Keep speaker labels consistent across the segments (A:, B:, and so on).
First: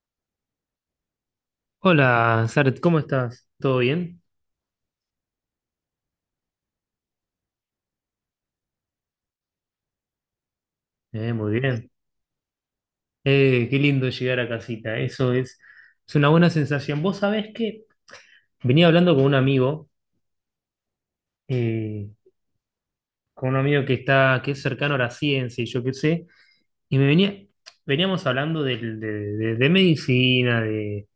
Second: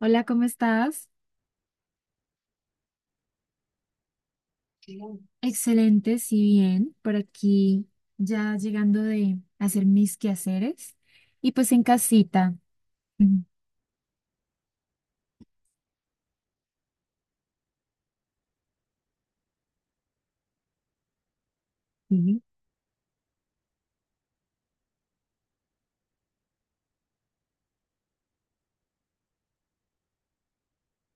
A: Hola, ¿cómo estás?
B: Hola, Saret, ¿cómo estás? ¿Todo bien?
A: Bien. Excelente, sí, bien. Por aquí ya llegando de hacer mis quehaceres
B: Muy
A: y pues en
B: bien.
A: casita. Ujú,
B: Qué lindo llegar a casita, eso es, una buena sensación. Vos sabés que venía hablando con un amigo, eh,
A: sí,
B: que es cercano a la ciencia y yo qué sé, y veníamos hablando de medicina,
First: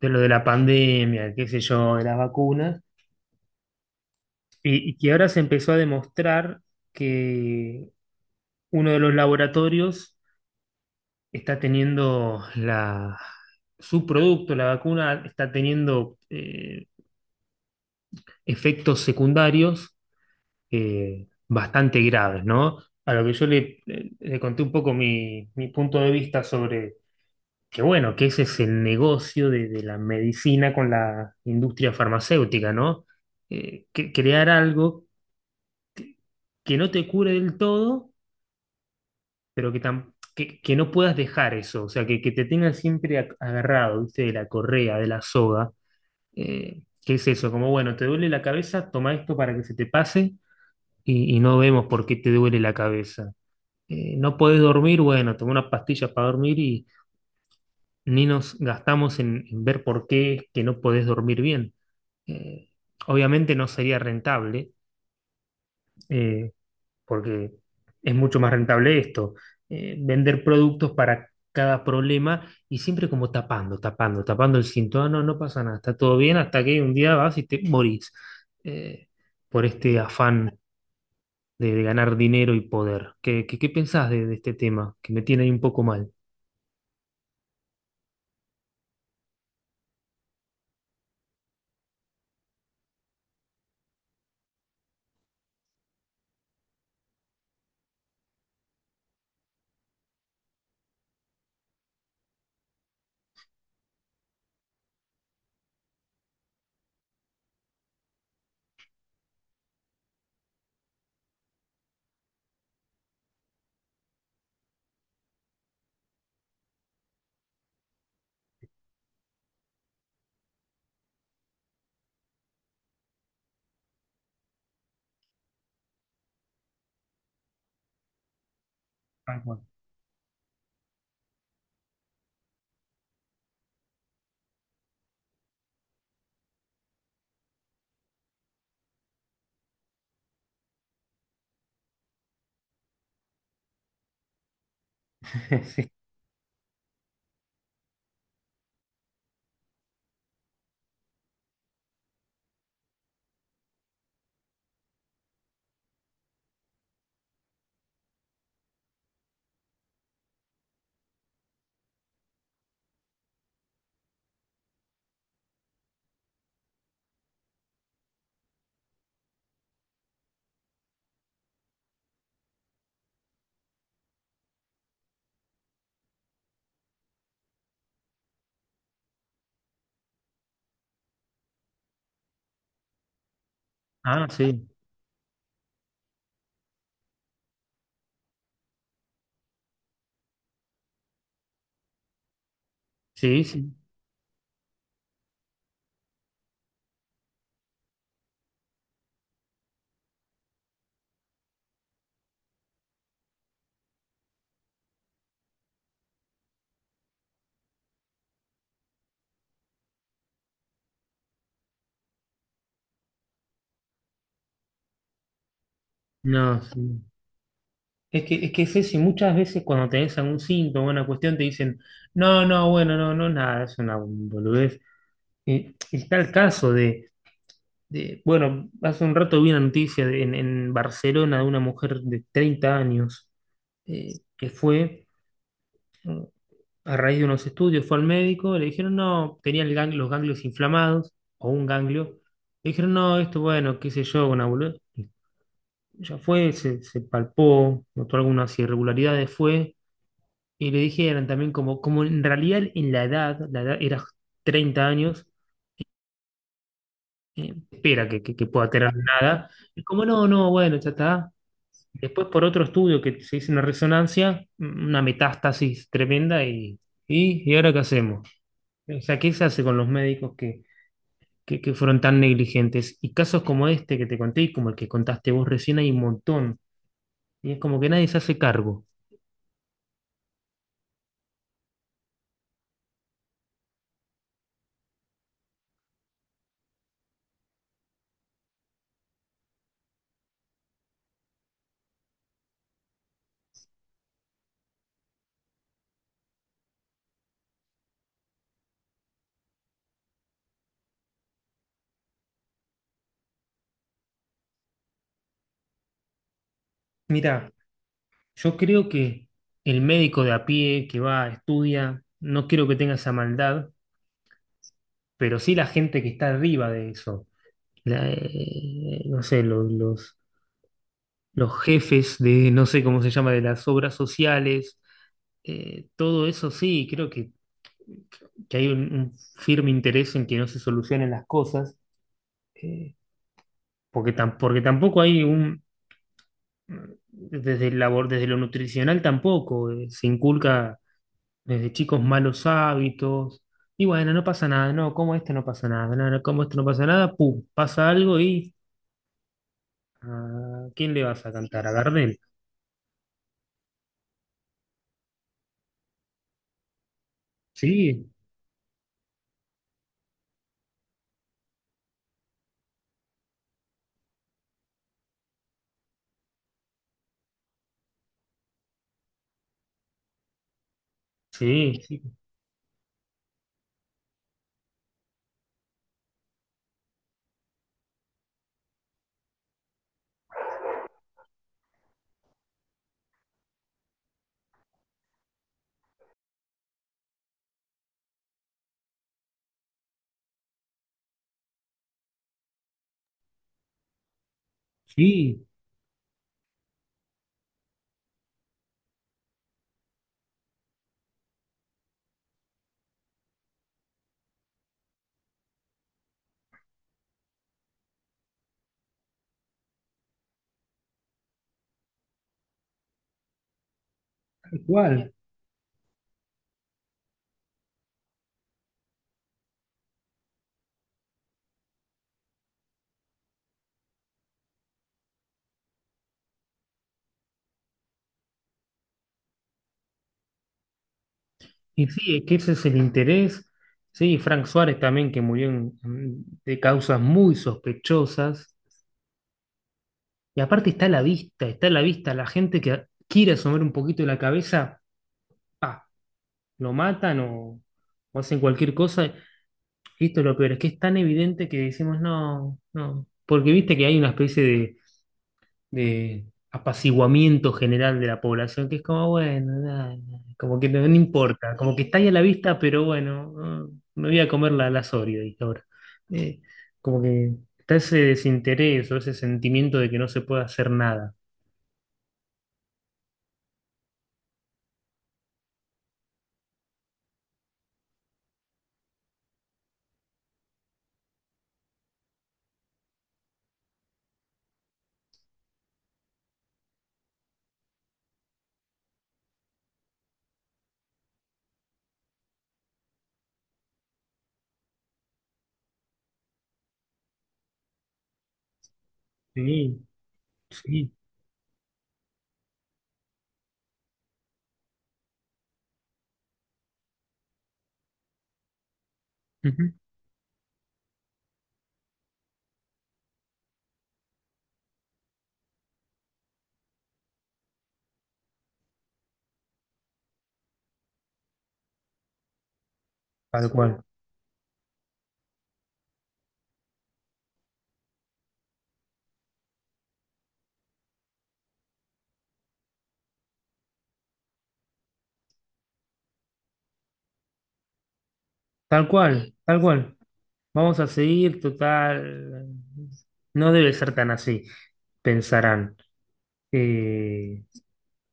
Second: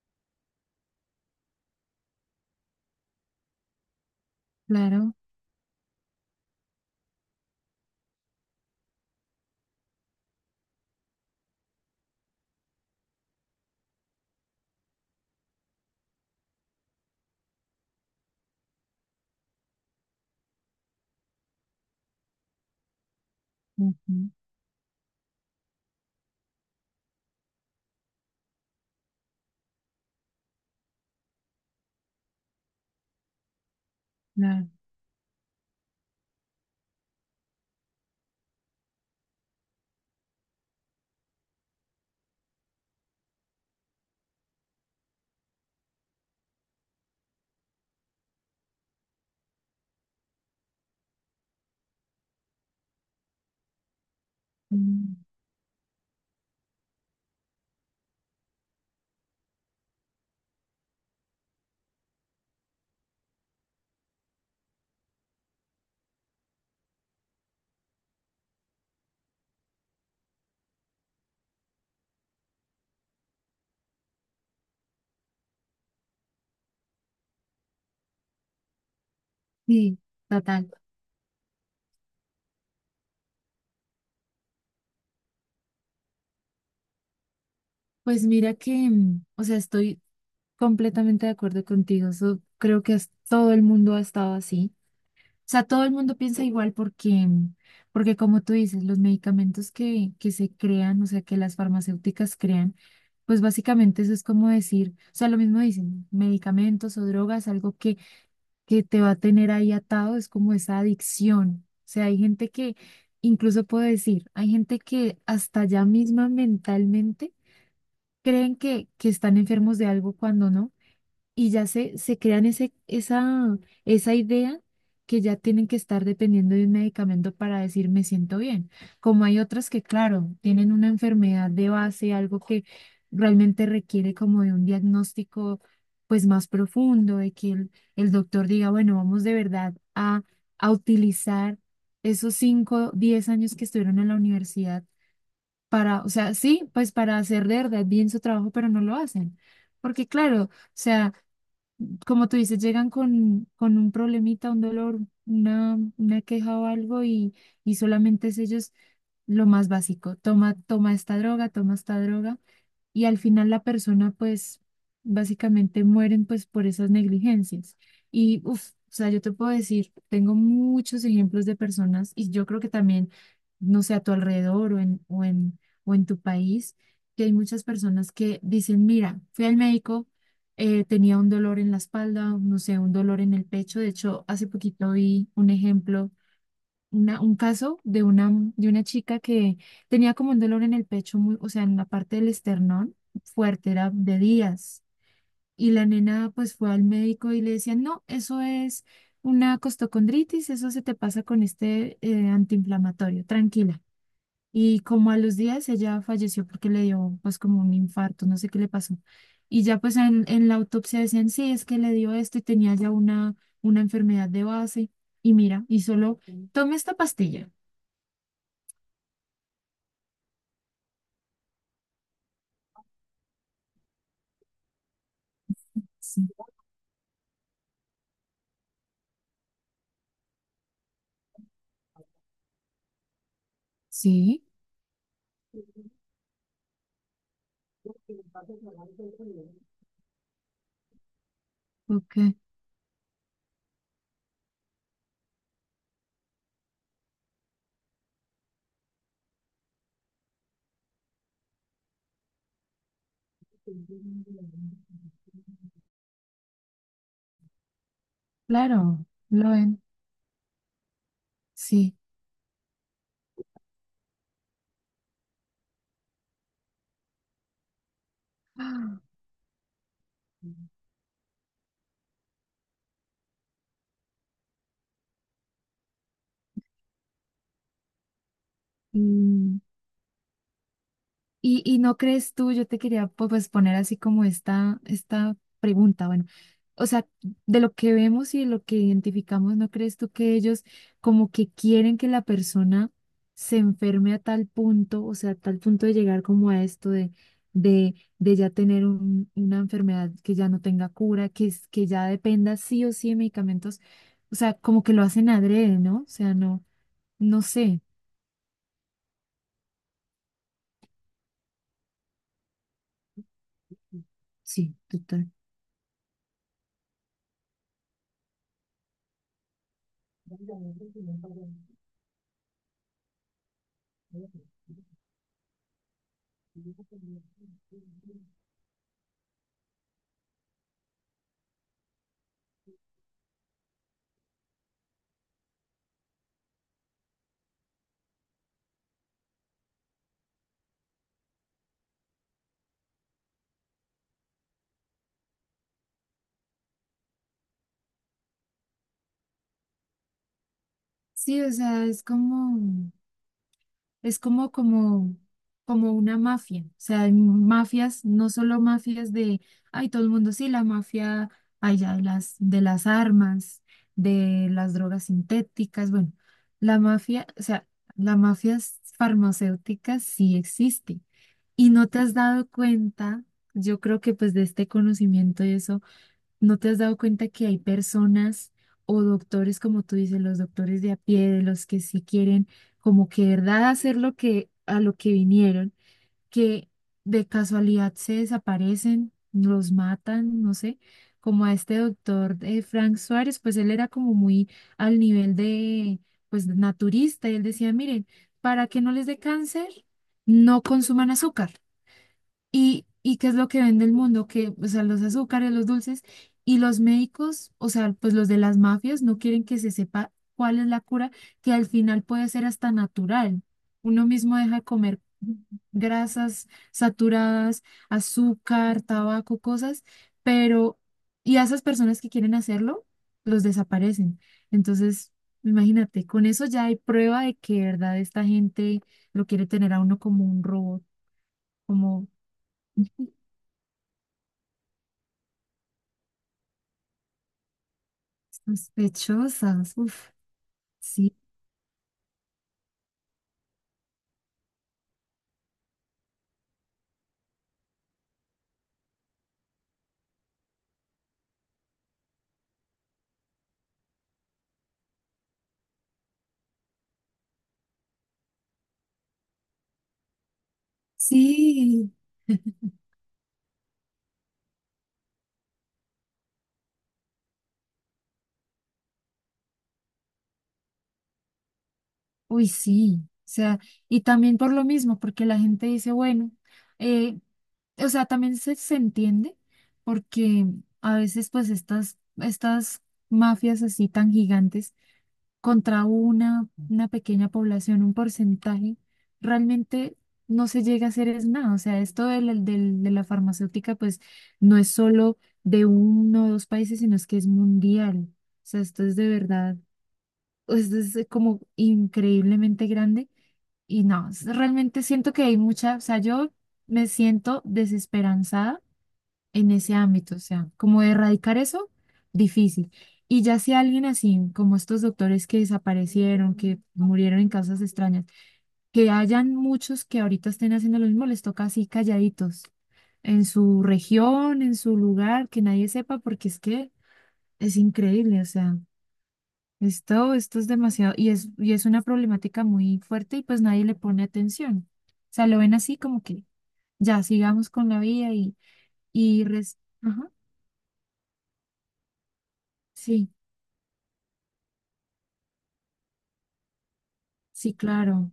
B: de lo de la pandemia, qué sé yo, de las vacunas, y que
A: claro.
B: ahora se empezó a demostrar que uno de los laboratorios está teniendo su producto, la vacuna, está teniendo efectos secundarios, bastante graves, ¿no? A lo que yo le,
A: Ujú,
B: le conté un poco mi punto de vista sobre que, bueno, que ese es el negocio de la medicina con la industria farmacéutica, ¿no? Crear
A: claro.
B: algo que no te cure del todo, pero que no puedas dejar eso, o sea, que te tengan siempre agarrado, ¿viste? De la correa, de la soga. ¿Qué es eso? Como, bueno, te duele la cabeza, toma esto para que se te pase y no vemos por qué te duele la cabeza. No podés dormir,
A: Mm,
B: bueno, toma una pastilla para dormir y ni nos gastamos en ver por qué es que no podés dormir bien. Eh, Obviamente no sería rentable, eh, porque es mucho más rentable esto, vender productos para cada problema y siempre como tapando, tapando, tapando el síntoma, no, no pasa nada, está todo bien hasta que un día vas y te morís, eh, por
A: sí,
B: este afán
A: total.
B: de ganar dinero y poder. ¿Qué pensás de este tema? Que me tiene ahí un poco mal.
A: Pues mira que, o sea, estoy completamente de acuerdo contigo. Creo que todo el mundo ha estado así. Sea, todo el mundo piensa igual porque, porque como tú dices, los medicamentos que se crean, o sea, que las farmacéuticas crean, pues básicamente eso es como decir, o sea, lo mismo dicen, medicamentos o drogas, algo que te va a tener ahí atado, es como esa adicción. O sea, hay gente que, incluso puedo decir, hay gente que hasta ya misma mentalmente creen que están enfermos de algo cuando no, y ya se crean esa idea que ya tienen que estar dependiendo de un medicamento para decir me siento bien. Como hay
B: Tal cual.
A: otras que, claro, tienen una enfermedad de base, algo que realmente requiere como de un diagnóstico pues más profundo, de que el doctor diga, bueno, vamos de verdad a utilizar esos 5 10 años que estuvieron en la universidad
B: Sí.
A: para, o sea, sí, pues para hacer de verdad bien su trabajo, pero no lo hacen. Porque claro, o sea, como tú dices, llegan con un problemita, un dolor, una queja o algo y solamente es ellos lo más básico. Toma, toma esta droga, toma esta droga, y al final la persona pues básicamente mueren pues por esas negligencias. Y uff, o sea, yo te puedo decir, tengo muchos ejemplos de personas y yo creo que también, no sé, a tu alrededor o en tu país, que hay muchas personas que dicen, mira, fui al médico, tenía un dolor en la espalda, no sé, un dolor en el pecho. De hecho,
B: Ah,
A: hace
B: sí,
A: poquito vi un ejemplo un caso de una chica que tenía como un dolor en el pecho, muy, o sea, en la parte del esternón
B: sí,
A: fuerte,
B: sí.
A: era de días. Y la nena pues fue al médico y le decían, no, eso es una costocondritis, eso se te pasa con este antiinflamatorio, tranquila. Y como a los días ella falleció porque le dio pues como un infarto, no sé qué le pasó. Y ya pues en la autopsia decían, sí, es que le dio esto y tenía ya una enfermedad de base. Y mira, y solo
B: No,
A: tome esta
B: sí.
A: pastilla.
B: Es que es eso, y muchas veces cuando tenés algún síntoma, una cuestión, te dicen, no, no, bueno, no, no, nada, es una boludez. Y, está
A: Sí,
B: el caso bueno, hace un rato vi una noticia en Barcelona de una mujer de 30 años,
A: sí,
B: que fue, eh, a raíz de unos estudios, fue al médico, le dijeron, no, tenía los ganglios inflamados o un
A: ok,
B: ganglio. Le dijeron, no, esto, bueno, qué sé yo, una boludez. Ya fue, se palpó, notó algunas irregularidades, fue, y le dijeron también como en realidad en la edad era 30 años, espera que pueda tener
A: claro,
B: nada.
A: lo
B: Y
A: en,
B: como no, no, bueno, ya está.
A: sí.
B: Después por otro estudio que se hizo una resonancia, una metástasis tremenda, ¿y ahora qué hacemos?
A: Ah,
B: O sea, ¿qué se hace con los médicos que fueron tan negligentes? Y casos como este que te conté y como el que contaste vos recién hay un montón. Y es como que nadie se hace cargo.
A: mm, y no crees tú, yo te quería pues poner así como esta pregunta, bueno, o sea, de lo que vemos y de lo que identificamos, ¿no crees tú que ellos como que quieren que la persona se enferme a tal punto, o sea, a tal punto de llegar como a esto de, de ya tener una enfermedad que ya no tenga cura, que, que ya dependa sí o sí de medicamentos, o sea, como que lo hacen adrede, ¿no? O sea, no, no
B: Mira,
A: sé.
B: yo creo que el médico de a pie que va, estudia, no quiero que tenga esa maldad,
A: Sí, total.
B: pero sí la gente que está arriba de eso no sé, los jefes de, no sé cómo se llama, de las obras sociales, todo eso sí, creo que hay un firme interés en que no se solucionen las cosas, eh, porque tampoco hay desde el labor, desde lo nutricional tampoco, se inculca desde chicos malos hábitos. Y bueno, no pasa nada, no, como esto no pasa nada, no, no, como esto no pasa nada, pum, pasa algo y ¿a quién le vas a Sí,
A: Sí, o
B: cantar? ¿A sí.
A: sea, es
B: Gardel?
A: como, es como, como, como una mafia. O sea, hay mafias,
B: Sí,
A: no solo mafias de, ay, todo el mundo, sí, la mafia, ay, ya, de las armas, de las drogas sintéticas, bueno, la mafia, o sea, la mafia farmacéutica sí existe. Y
B: sí,
A: no te
B: sí,
A: has dado cuenta, yo creo que pues de este conocimiento y eso ¿no te has dado cuenta que hay personas o doctores, como tú dices, los doctores de a pie, de los que sí quieren como que de verdad hacer lo que a lo que vinieron, que de casualidad se desaparecen, los matan, no sé, como a este doctor Frank Suárez, pues él era como muy al nivel
B: sí,
A: de pues naturista, y él decía, miren, para que no les dé cáncer, no consuman azúcar. Y qué es lo que vende el mundo? Que, o sea, los azúcares, los dulces y los médicos, o sea, pues los de las mafias no quieren que se sepa cuál es la cura, que al final puede ser hasta natural. Uno mismo deja
B: tal
A: de comer
B: cual.
A: grasas saturadas, azúcar, tabaco, cosas, pero, y a esas personas que quieren hacerlo, los desaparecen. Entonces, imagínate, con eso ya hay prueba de que, de verdad, esta gente lo quiere tener a uno como un robot,
B: Y
A: como...
B: sí, es que ese es el interés. Sí, Frank Suárez también, que murió de causas muy sospechosas.
A: Sospechosas, uf,
B: Y aparte está a la
A: sí,
B: vista, está a la vista la gente que quiere asomar un poquito la cabeza, pa, lo matan o hacen cualquier cosa. Y esto es lo peor, es que es tan evidente que decimos, no, no. Porque viste que hay una especie de apaciguamiento general de la población, que es como, bueno, nada, nada, como que no importa, como que
A: sí,
B: está ahí a la vista, pero bueno, no, me voy a comer la Oreo, dije ahora. Eh, Como que está ese desinterés o ese sentimiento de que no se puede hacer nada.
A: uy, sí, o sea, y también por lo mismo, porque la gente dice, bueno, eh, o sea, también se entiende, porque a veces pues estas mafias así tan gigantes, contra una pequeña población, un porcentaje, realmente no se llega a hacer es nada. O sea, esto de la, de la farmacéutica, pues no es solo de uno o dos países, sino es que es mundial. O sea, esto es de verdad,
B: Sí,
A: esto
B: sí,
A: es como increíblemente grande. Y no, realmente siento que hay mucha, o sea, yo me siento desesperanzada en
B: ujú,
A: ese ámbito, o sea, como erradicar eso, difícil. Y ya si alguien así, como estos doctores que desaparecieron, que murieron en causas extrañas, que hayan muchos que ahorita estén haciendo lo mismo, les toca así calladitos, en
B: tal
A: su
B: cual,
A: región, en su lugar, que nadie sepa, porque es que es increíble, o sea, esto es demasiado, y es una problemática muy fuerte y pues nadie le pone atención. O sea, lo ven así como que ya sigamos con la vida
B: tal
A: y
B: cual,
A: res-
B: tal cual.
A: Ajá,
B: Vamos a seguir, total.
A: sí.
B: No debe ser tan así, pensarán. Eh,
A: Sí, claro.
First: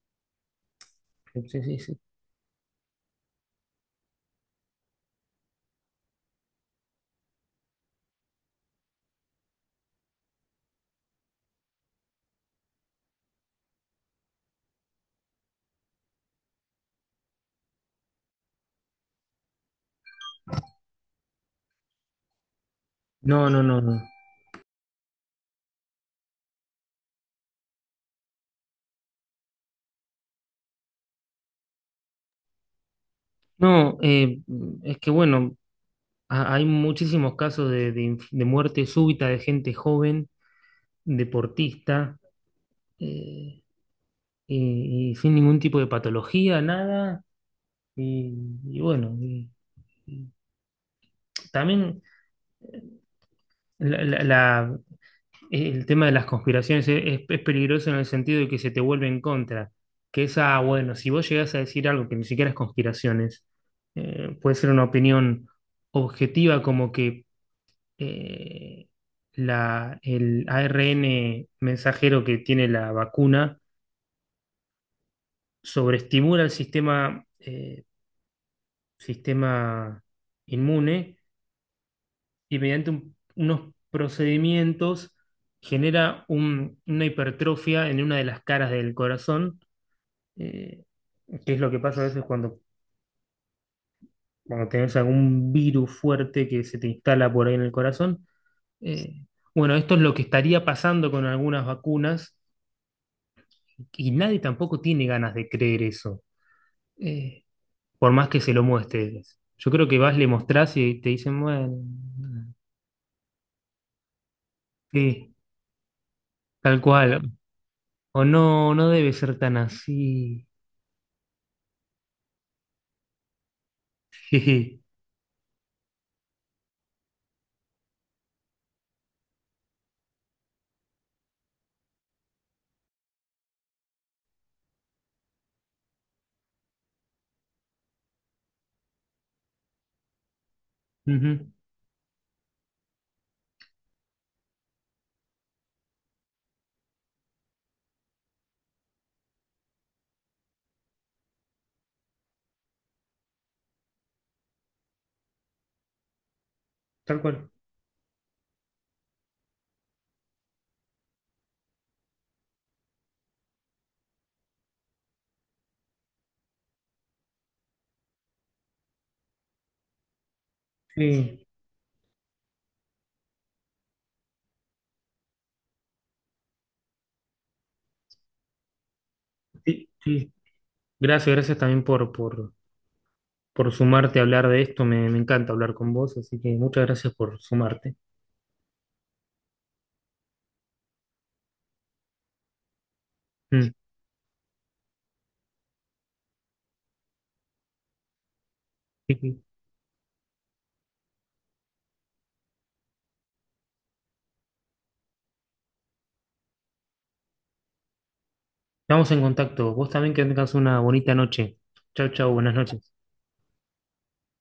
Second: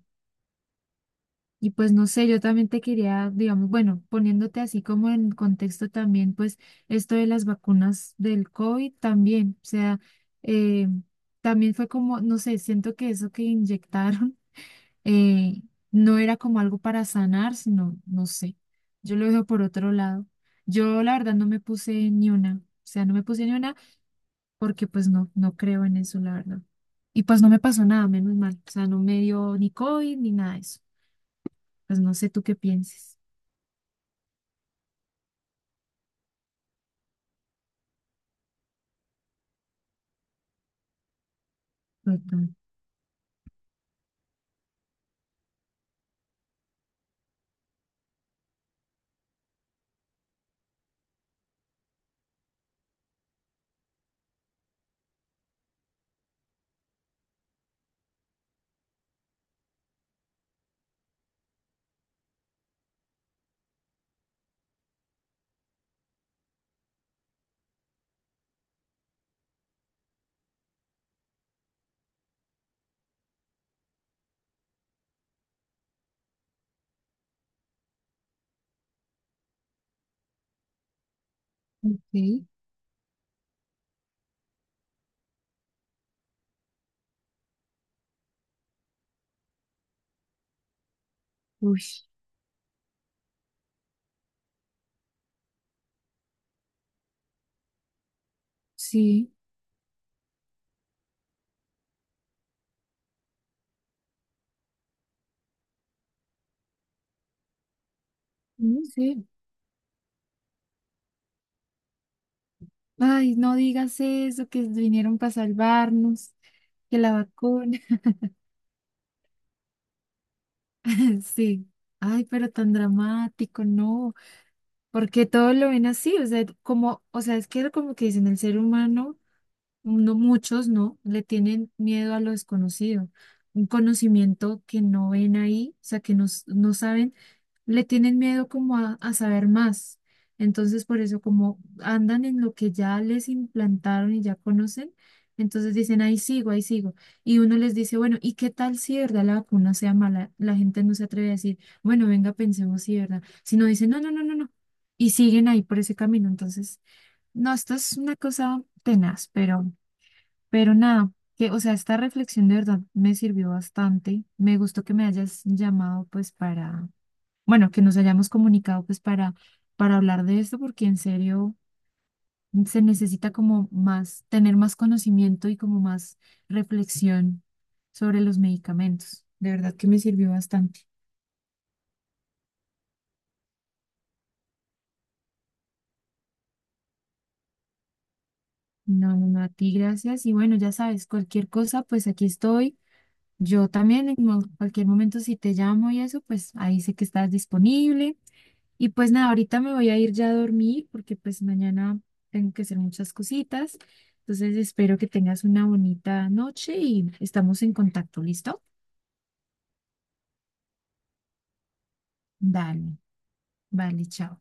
B: sí,
A: Y
B: sí,
A: pues
B: sí.
A: no sé, yo también te quería, digamos, bueno, poniéndote así como en contexto también, pues esto de las vacunas del COVID también, o sea, eh, también fue como, no sé, siento que eso que inyectaron eh, no era como algo para sanar, sino, no sé, yo lo dejo por otro lado. Yo la verdad no me puse ni una, o sea, no me puse
B: No,
A: ni
B: no,
A: una
B: no, no.
A: porque pues no, no creo en eso, la verdad. Y pues no me pasó nada, menos mal, o sea, no me dio ni COVID ni nada de eso. Pues no sé tú qué pienses.
B: No, es que bueno, hay muchísimos casos de muerte súbita de gente joven, deportista,
A: Total.
B: eh, y sin ningún tipo de patología, nada. Y, y bueno, y también la- la- la- el tema de las conspiraciones es peligroso en el sentido de que se te vuelve en contra. Que esa, bueno, si vos llegás a decir algo que ni siquiera es conspiraciones, puede ser una opinión objetiva como que eh, el ARN mensajero que tiene la vacuna sobreestimula el sistema inmune
A: Ok.
B: y mediante unos procedimientos genera una hipertrofia en una de las caras del corazón, eh, que es lo que
A: Uy,
B: pasa a veces cuando tenés algún virus fuerte que se te instala por ahí en el corazón. Eh,
A: sí,
B: bueno, esto es lo que estaría pasando con algunas vacunas y nadie tampoco tiene ganas de creer eso, eh, por más que se lo
A: mm, sí.
B: muestres. Yo creo que vas, le mostrás y te dicen, bueno,
A: Ay, no digas eso, que vinieron para
B: sí,
A: salvarnos,
B: tal
A: que la
B: cual.
A: vacuna.
B: O no, no debe ser tan así.
A: Sí. Ay, pero tan dramático, no.
B: Jeje.
A: Porque todo lo ven así, o sea, como, o sea, es que era como que dicen el ser humano. No, muchos no, le tienen miedo a lo desconocido, un conocimiento que no ven ahí, o sea, que no, no saben, le tienen miedo como a saber más. Entonces, por eso,
B: Ujú,
A: como andan en lo que ya les implantaron y ya conocen, entonces dicen, ahí sigo, ahí sigo. Y uno les dice, bueno, ¿y qué tal si de verdad la vacuna sea mala? La gente no se atreve a decir, bueno, venga, pensemos si de verdad. Sino dicen, no, no, no, no, no. Y siguen ahí por ese camino. Entonces,
B: tal cual.
A: no, esto es una cosa tenaz, pero... Pero nada, que, o sea, esta reflexión de verdad me sirvió bastante. Me gustó que me hayas llamado, pues, para, bueno, que nos hayamos comunicado, pues, para hablar de esto, porque en
B: Sí,
A: serio se necesita como más, tener más conocimiento y como más reflexión sobre los medicamentos. De verdad que
B: sí,
A: me
B: sí.
A: sirvió bastante.
B: Gracias, gracias también por sumarte a hablar de esto. Me encanta hablar con vos, así que muchas gracias por sumarte.
A: No, no, no, a ti gracias. Y bueno, ya sabes, cualquier cosa, pues aquí estoy. Yo
B: Mm,
A: también en cualquier momento si te llamo y eso, pues ahí sé que estás disponible. Y pues
B: sí,
A: nada,
B: sí.
A: ahorita me voy a ir ya a dormir porque pues mañana tengo que hacer muchas cositas. Entonces espero que tengas una bonita noche y estamos en contacto, ¿listo?
B: Estamos en contacto. Vos también que tengas una bonita noche. Chau, chau, buenas noches.
A: Dale, vale, chao.